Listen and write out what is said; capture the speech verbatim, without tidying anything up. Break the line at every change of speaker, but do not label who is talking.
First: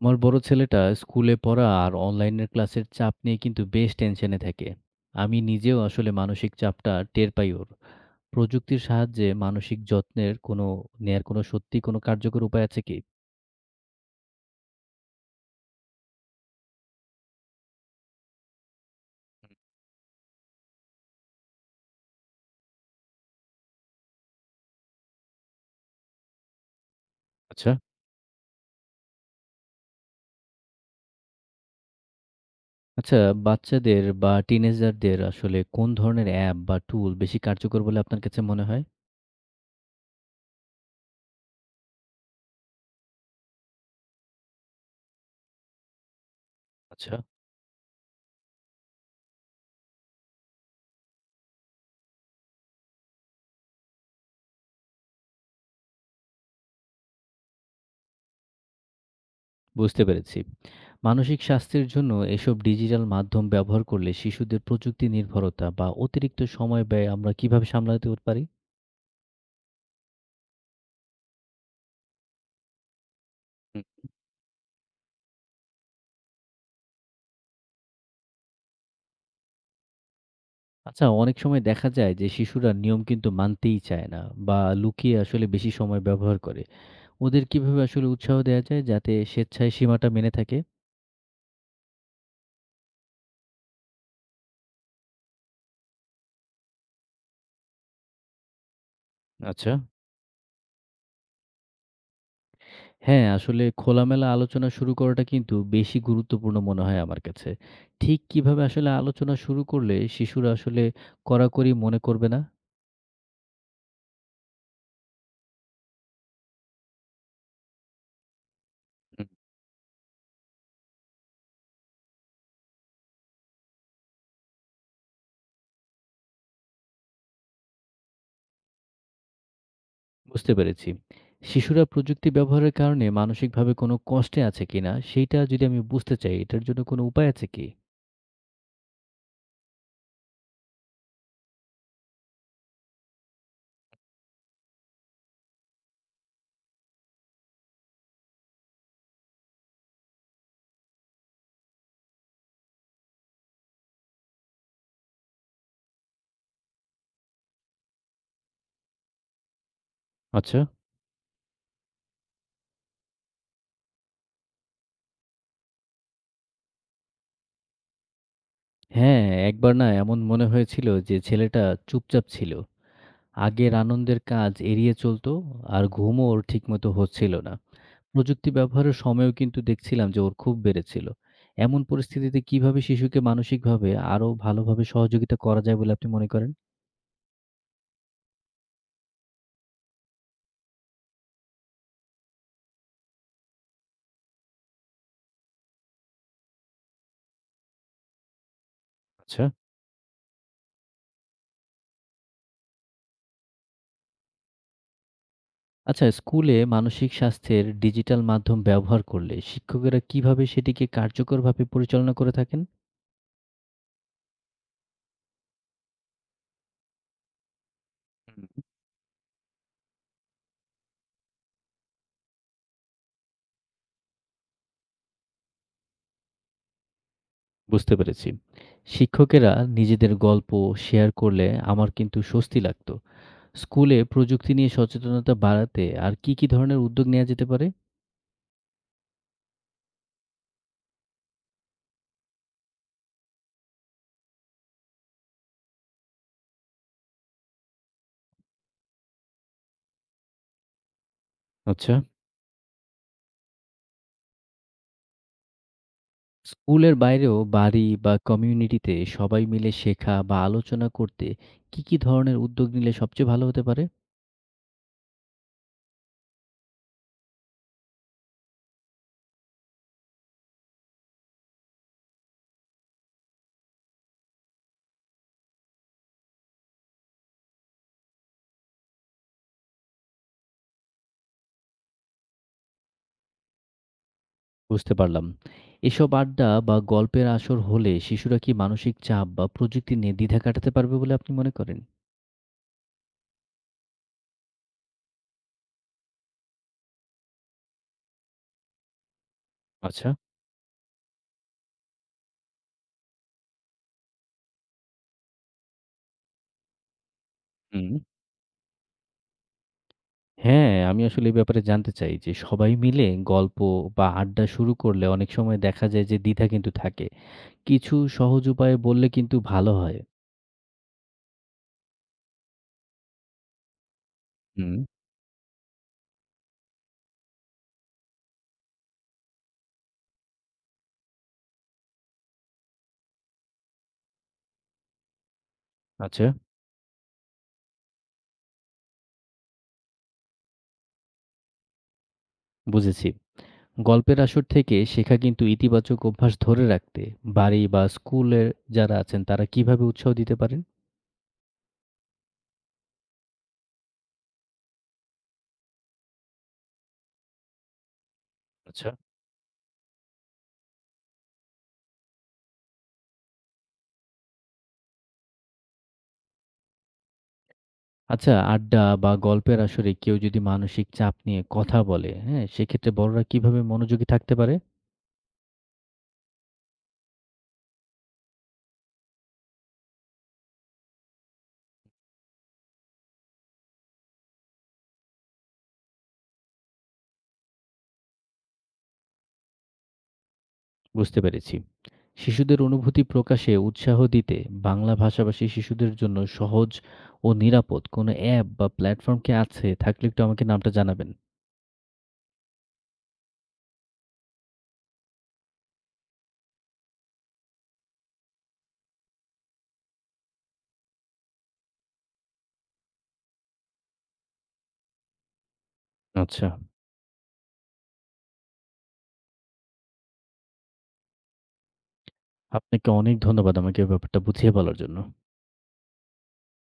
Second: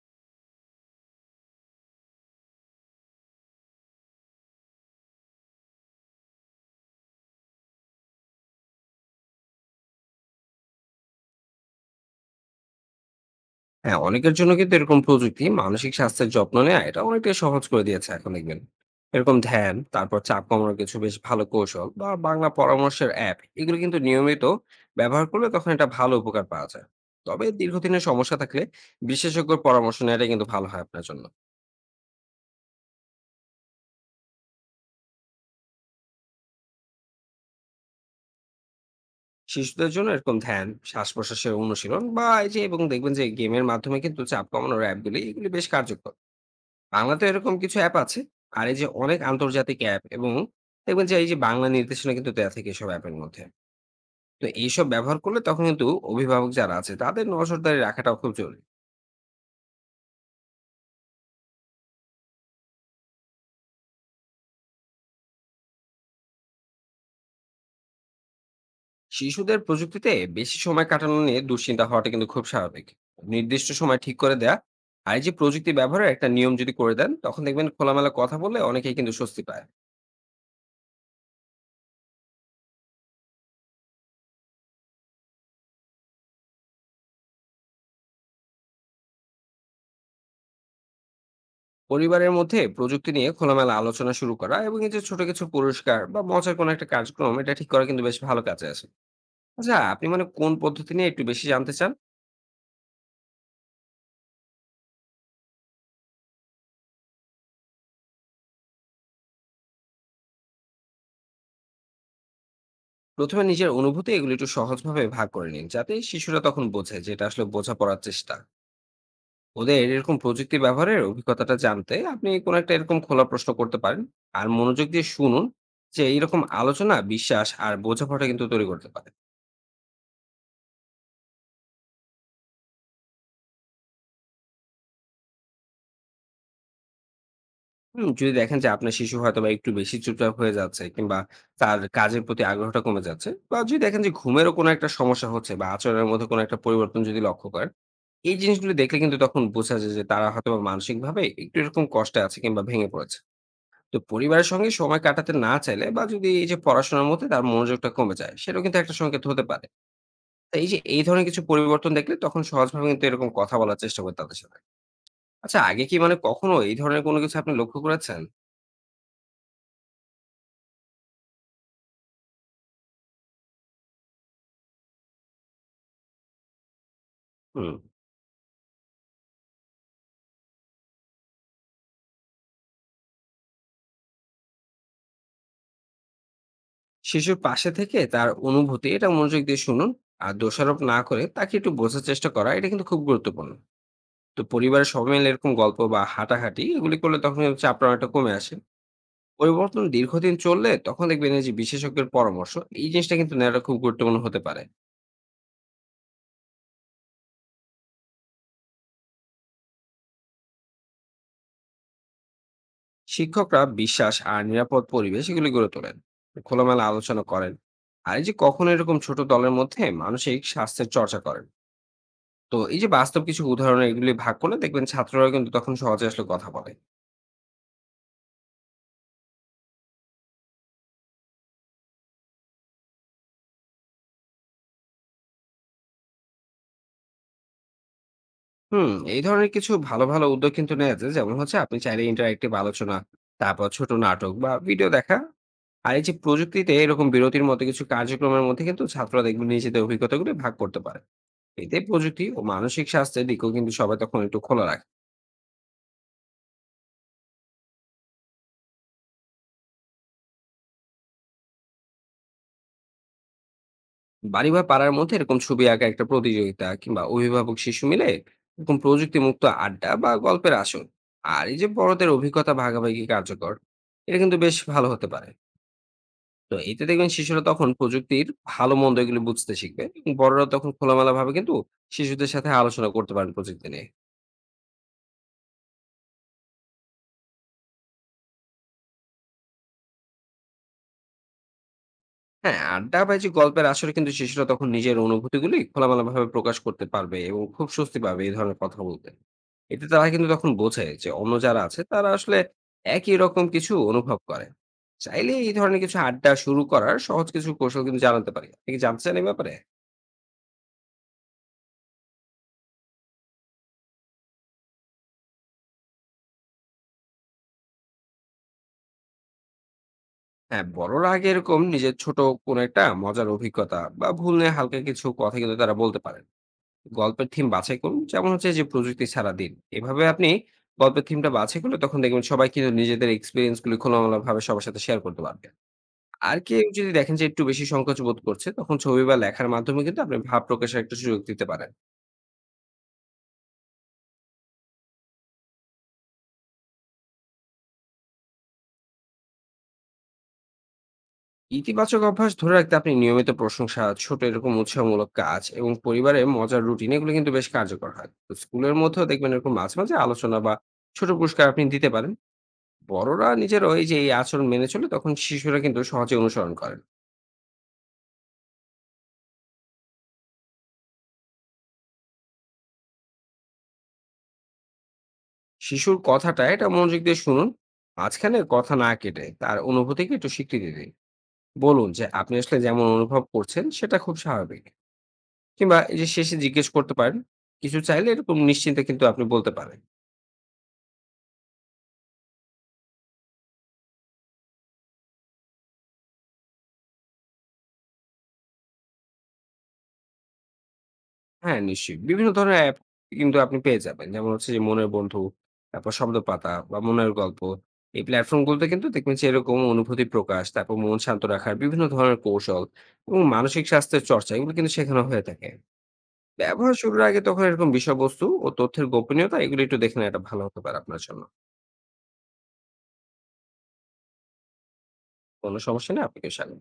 আমার বড় ছেলেটা স্কুলে পড়া আর অনলাইনের ক্লাসের চাপ নিয়ে কিন্তু বেশ টেনশনে থাকে। আমি নিজেও আসলে মানসিক চাপটা টের পাই ওর। প্রযুক্তির সাহায্যে মানসিক যত্নের কোনো নেয়ার কোনো সত্যি কোনো কার্যকর উপায় আছে কি?
হ্যাঁ, অনেকের জন্য কিন্তু এরকম প্রযুক্তি মানসিক স্বাস্থ্যের যত্ন নেওয়া এটা অনেকটাই সহজ করে দিয়েছে এখন দেখবেন। এরকম ধ্যান, তারপর চাপ কমানোর কিছু বেশ ভালো কৌশল বা বাংলা পরামর্শের অ্যাপ এগুলো কিন্তু নিয়মিত ব্যবহার করলে তখন এটা ভালো উপকার পাওয়া যায়। তবে
আচ্ছা।
দীর্ঘদিনের সমস্যা থাকলে বিশেষজ্ঞর পরামর্শ নেওয়াটা কিন্তু ভালো হয় আপনার জন্য।
আচ্ছা, বাচ্চাদের বা টিনেজারদের আসলে কোন ধরনের অ্যাপ বা টুল বেশি কার্যকর বলে আপনার কাছে মনে হয়?
শিশুদের জন্য এরকম ধ্যান, শ্বাস-প্রশ্বাসের অনুশীলন বা এই যে এবং দেখবেন যে গেমের মাধ্যমে কিন্তু চাপ কমানোর অ্যাপগুলি এগুলি বেশ কার্যকর।
আচ্ছা।
বাংলাতে এরকম কিছু অ্যাপ আছে। আর এই যে অনেক আন্তর্জাতিক অ্যাপ এবং দেখবেন যে এই যে বাংলা নির্দেশনা কিন্তু দেয়া থাকে এসব অ্যাপের মধ্যে। তো এইসব ব্যবহার করলে তখন কিন্তু অভিভাবক যারা আছে তাদের নজরদারি রাখাটাও খুব জরুরি।
বুঝতে পেরেছি। মানসিক স্বাস্থ্যের জন্য এসব ডিজিটাল মাধ্যম ব্যবহার করলে শিশুদের প্রযুক্তি নির্ভরতা বা অতিরিক্ত সময় ব্যয় আমরা কিভাবে সামলাতে পারি?
শিশুদের প্রযুক্তিতে বেশি সময় কাটানো নিয়ে দুশ্চিন্তা হওয়াটা কিন্তু খুব স্বাভাবিক। নির্দিষ্ট সময় ঠিক করে দেয়া আর এই যে প্রযুক্তি ব্যবহারের একটা নিয়ম যদি করে দেন তখন দেখবেন খোলামেলা কথা বললে অনেকেই কিন্তু স্বস্তি পায়।
আচ্ছা, অনেক সময় দেখা যায় যে শিশুরা নিয়ম কিন্তু মানতেই চায় না বা লুকিয়ে আসলে বেশি সময় ব্যবহার করে। ওদের কিভাবে আসলে উৎসাহ দেওয়া যায় যাতে স্বেচ্ছায় সীমাটা মেনে থাকে?
পরিবারের মধ্যে প্রযুক্তি নিয়ে খোলামেলা আলোচনা শুরু করা এবং এই যে ছোট কিছু পুরস্কার বা মজার কোনো একটা কার্যক্রম এটা ঠিক করা কিন্তু বেশ ভালো কাজে আসে।
আচ্ছা।
আচ্ছা আপনি মানে কোন পদ্ধতি নিয়ে একটু বেশি জানতে চান?
হ্যাঁ, আসলে খোলামেলা আলোচনা শুরু করাটা কিন্তু বেশি গুরুত্বপূর্ণ মনে হয় আমার কাছে। ঠিক কিভাবে আসলে আলোচনা শুরু করলে শিশুরা আসলে কড়াকড়ি মনে করবে না?
প্রথমে নিজের অনুভূতি এগুলো একটু সহজভাবে ভাগ করে নিন যাতে শিশুরা তখন বোঝে যে এটা আসলে বোঝাপড়ার চেষ্টা।
হুম।
ওদের এরকম প্রযুক্তি ব্যবহারের অভিজ্ঞতাটা জানতে আপনি কোনো একটা এরকম খোলা প্রশ্ন করতে পারেন আর মনোযোগ দিয়ে শুনুন যে এরকম আলোচনা বিশ্বাস আর বোঝাপড়া কিন্তু তৈরি করতে পারে।
বুঝতে পেরেছি। শিশুরা প্রযুক্তি ব্যবহারের কারণে মানসিকভাবে কোনো কষ্টে আছে কিনা সেইটা যদি আমি বুঝতে চাই, এটার জন্য কোনো উপায় আছে কি?
হুম, যদি দেখেন যে আপনার শিশু হয়তো বা একটু বেশি চুপচাপ হয়ে যাচ্ছে কিংবা তার কাজের প্রতি আগ্রহটা কমে যাচ্ছে বা যদি দেখেন যে ঘুমেরও কোনো একটা সমস্যা হচ্ছে বা আচরণের মধ্যে কোনো একটা পরিবর্তন যদি লক্ষ্য করেন, এই জিনিসগুলো দেখলে কিন্তু তখন বোঝা যায় যে তারা হয়তো মানসিকভাবে একটু এরকম কষ্টে আছে কিংবা ভেঙে পড়েছে। তো পরিবারের সঙ্গে সময় কাটাতে না চাইলে বা যদি এই যে পড়াশোনার মধ্যে তার মনোযোগটা কমে যায়, সেটাও কিন্তু একটা সংকেত হতে পারে। তো
আচ্ছা।
এই যে এই ধরনের কিছু পরিবর্তন দেখলে তখন সহজভাবে কিন্তু এরকম কথা বলার চেষ্টা করি তাদের সাথে। আচ্ছা আগে কি মানে কখনো এই ধরনের কোনো কিছু আপনি লক্ষ্য করেছেন?
হ্যাঁ, একবার না এমন মনে হয়েছিল যে ছেলেটা চুপচাপ ছিল। আগের আনন্দের কাজ এড়িয়ে চলত আর ঘুমও ওর ঠিকমতো হচ্ছিল না।
হুম।
প্রযুক্তি ব্যবহারের সময়ও কিন্তু দেখছিলাম যে ওর খুব বেড়েছিল। এমন পরিস্থিতিতে কিভাবে শিশুকে মানসিকভাবে আরো ভালোভাবে সহযোগিতা করা যায় বলে আপনি মনে করেন?
শিশুর পাশে থেকে তার অনুভূতি এটা মনোযোগ দিয়ে শুনুন। আর দোষারোপ না করে তাকে একটু বোঝার চেষ্টা করা এটা কিন্তু খুব গুরুত্বপূর্ণ। তো পরিবারের সবাই মিলে এরকম গল্প বা হাঁটাহাঁটি এগুলি করলে তখন হচ্ছে আপনার একটা কমে আসে।
আচ্ছা।
পরিবর্তন দীর্ঘদিন চললে তখন দেখবেন এই যে বিশেষজ্ঞের পরামর্শ এই জিনিসটা কিন্তু নেওয়াটা খুব গুরুত্বপূর্ণ হতে পারে।
আচ্ছা, স্কুলে মানসিক স্বাস্থ্যের ডিজিটাল মাধ্যম ব্যবহার করলে শিক্ষকেরা কিভাবে সেটিকে কার্যকরভাবে পরিচালনা করে থাকেন?
শিক্ষকরা বিশ্বাস আর নিরাপদ পরিবেশ এগুলি গড়ে তোলেন, খোলামেলা আলোচনা করেন, আর এই যে কখনো এরকম ছোট দলের মধ্যে মানসিক স্বাস্থ্যের চর্চা করেন। তো এই যে বাস্তব কিছু উদাহরণ এগুলি ভাগ করলে দেখবেন ছাত্ররা কিন্তু তখন সহজে আসলে কথা বলে।
বুঝতে পেরেছি। শিক্ষকেরা নিজেদের গল্প শেয়ার করলে আমার কিন্তু স্বস্তি লাগতো। স্কুলে প্রযুক্তি নিয়ে সচেতনতা বাড়াতে আর কি, কি ধরনের উদ্যোগ নেওয়া যেতে পারে?
হুম, এই ধরনের কিছু ভালো, ভালো উদ্যোগ কিন্তু নেওয়া যায়। যেমন হচ্ছে আপনি চাইলে ইন্টারেক্টিভ আলোচনা, তারপর ছোট নাটক বা ভিডিও দেখা। আর এই যে প্রযুক্তিতে এরকম বিরতির মতো কিছু কার্যক্রমের মধ্যে কিন্তু ছাত্ররা দেখবেন নিজেদের অভিজ্ঞতাগুলি ভাগ করতে পারে। এতে
আচ্ছা।
প্রযুক্তি ও মানসিক স্বাস্থ্যের দিকেও কিন্তু সবাই তখন একটু খোলা রাখে।
স্কুলের বাইরেও বাড়ি বা কমিউনিটিতে সবাই মিলে শেখা বা আলোচনা করতে কি, কি ধরনের উদ্যোগ নিলে সবচেয়ে ভালো হতে পারে?
বাড়ি বা পাড়ার মধ্যে এরকম ছবি আঁকা একটা প্রতিযোগিতা কিংবা অভিভাবক শিশু মিলে এরকম প্রযুক্তি মুক্ত আড্ডা বা গল্পের আসর। আর এই যে বড়দের অভিজ্ঞতা ভাগাভাগি কার্যকর, এটা কিন্তু বেশ ভালো হতে পারে। তো এতে দেখবেন শিশুরা তখন প্রযুক্তির ভালো মন্দ এগুলো বুঝতে শিখবে এবং বড়রা তখন খোলামেলা ভাবে কিন্তু শিশুদের সাথে আলোচনা করতে পারেন প্রযুক্তি নিয়ে।
বুঝতে পারলাম। এসব আড্ডা বা গল্পের আসর হলে শিশুরা কি মানসিক চাপ বা প্রযুক্তি নিয়ে দ্বিধা কাটাতে পারবে বলে আপনি মনে করেন?
হ্যাঁ, আড্ডা বা এই যে গল্পের আসরে কিন্তু শিশুরা তখন নিজের অনুভূতিগুলি খোলামেলা ভাবে প্রকাশ করতে পারবে এবং খুব স্বস্তি পাবে এই ধরনের কথা বলতে। এতে তারা
আচ্ছা।
কিন্তু তখন বোঝে যে অন্য যারা আছে তারা আসলে একই রকম কিছু অনুভব করে। চাইলে এই ধরনের কিছু আড্ডা শুরু করার সহজ কিছু কৌশল
হুম।
কিন্তু জানাতে পারি। আপনি কি জানতে চান এই ব্যাপারে?
হ্যাঁ, আমি আসলে এই ব্যাপারে জানতে চাই যে সবাই মিলে গল্প বা আড্ডা শুরু করলে অনেক সময় দেখা যায় যে দ্বিধা কিন্তু থাকে। কিছু সহজ উপায়ে বললে কিন্তু ভালো হয়।
হ্যাঁ, বড়রা আগে এরকম নিজের ছোট কোনো একটা মজার অভিজ্ঞতা বা ভুল নিয়ে
হুম,
হালকা কিছু কথা কিন্তু তারা বলতে পারেন। গল্পের থিম বাছাই করুন। যেমন হচ্ছে যে প্রযুক্তি ছাড়া দিন। এভাবে আপনি গল্পের থিমটা বাছাই করলে তখন দেখবেন সবাই কিন্তু নিজেদের এক্সপেরিয়েন্স গুলো খোলামেলাভাবে সবার সাথে শেয়ার করতে পারবে।
আচ্ছা,
আর কেউ যদি দেখেন যে একটু বেশি সংকোচ বোধ করছে তখন ছবি বা লেখার মাধ্যমে কিন্তু আপনি ভাব প্রকাশের একটা সুযোগ দিতে পারেন।
বুঝেছি। গল্পের আসর থেকে শেখা কিন্তু ইতিবাচক অভ্যাস ধরে রাখতে বাড়ি বা স্কুলের যারা আছেন তারা কিভাবে উৎসাহ দিতে পারেন?
ইতিবাচক অভ্যাস ধরে রাখতে আপনি নিয়মিত প্রশংসা, ছোট এরকম উৎসাহমূলক কাজ এবং পরিবারে মজার রুটিন এগুলো কিন্তু বেশ কার্যকর হয়। তো স্কুলের
আচ্ছা।
মধ্যেও দেখবেন এরকম মাঝে মাঝে আলোচনা বা ছোট পুরস্কার আপনি দিতে পারেন। বড়রা নিজেরাও এই যে এই আচরণ মেনে চলে তখন শিশুরা কিন্তু সহজে অনুসরণ করেন।
আচ্ছা, আড্ডা বা গল্পের আসরে কেউ যদি মানসিক চাপ নিয়ে কথা বলে, হ্যাঁ, সেক্ষেত্রে বড়রা কিভাবে মনোযোগী থাকতে পারে?
শিশুর কথাটা এটা মনোযোগ দিয়ে শুনুন। মাঝখানে কথা না কেটে তার অনুভূতিকে একটু স্বীকৃতি দিন। বলুন যে আপনি আসলে যেমন অনুভব করছেন সেটা খুব স্বাভাবিক। কিংবা এই যে শেষে জিজ্ঞেস করতে পারেন কিছু চাইলে এরকম নিশ্চিন্তে কিন্তু আপনি বলতে পারেন।
বুঝতে পেরেছি। শিশুদের অনুভূতি প্রকাশে উৎসাহ দিতে বাংলা ভাষাভাষী শিশুদের জন্য সহজ ও নিরাপদ কোনো অ্যাপ বা প্ল্যাটফর্ম কি আছে? থাকলে একটু আমাকে নামটা জানাবেন।
হ্যাঁ, নিশ্চয়ই। বিভিন্ন ধরনের অ্যাপ কিন্তু আপনি পেয়ে যাবেন। যেমন হচ্ছে যে মনের বন্ধু, তারপর শব্দপাতা বা মনের গল্প। এই প্ল্যাটফর্ম গুলোতে কিন্তু দেখবেন যে এরকম অনুভূতি প্রকাশ, তারপর মন শান্ত রাখার বিভিন্ন ধরনের কৌশল এবং মানসিক স্বাস্থ্যের চর্চা এগুলো কিন্তু শেখানো হয়ে থাকে।
আচ্ছা,
ব্যবহার শুরুর আগে তখন এরকম বিষয়বস্তু ও তথ্যের গোপনীয়তা এগুলো একটু দেখে নেওয়াটা ভালো হতে পারে আপনার জন্য।
আপনাকে অনেক ধন্যবাদ আমাকে এই ব্যাপারটা বুঝিয়ে বলার জন্য।
কোনো সমস্যা নেই, আপনাকেও স্বাগত।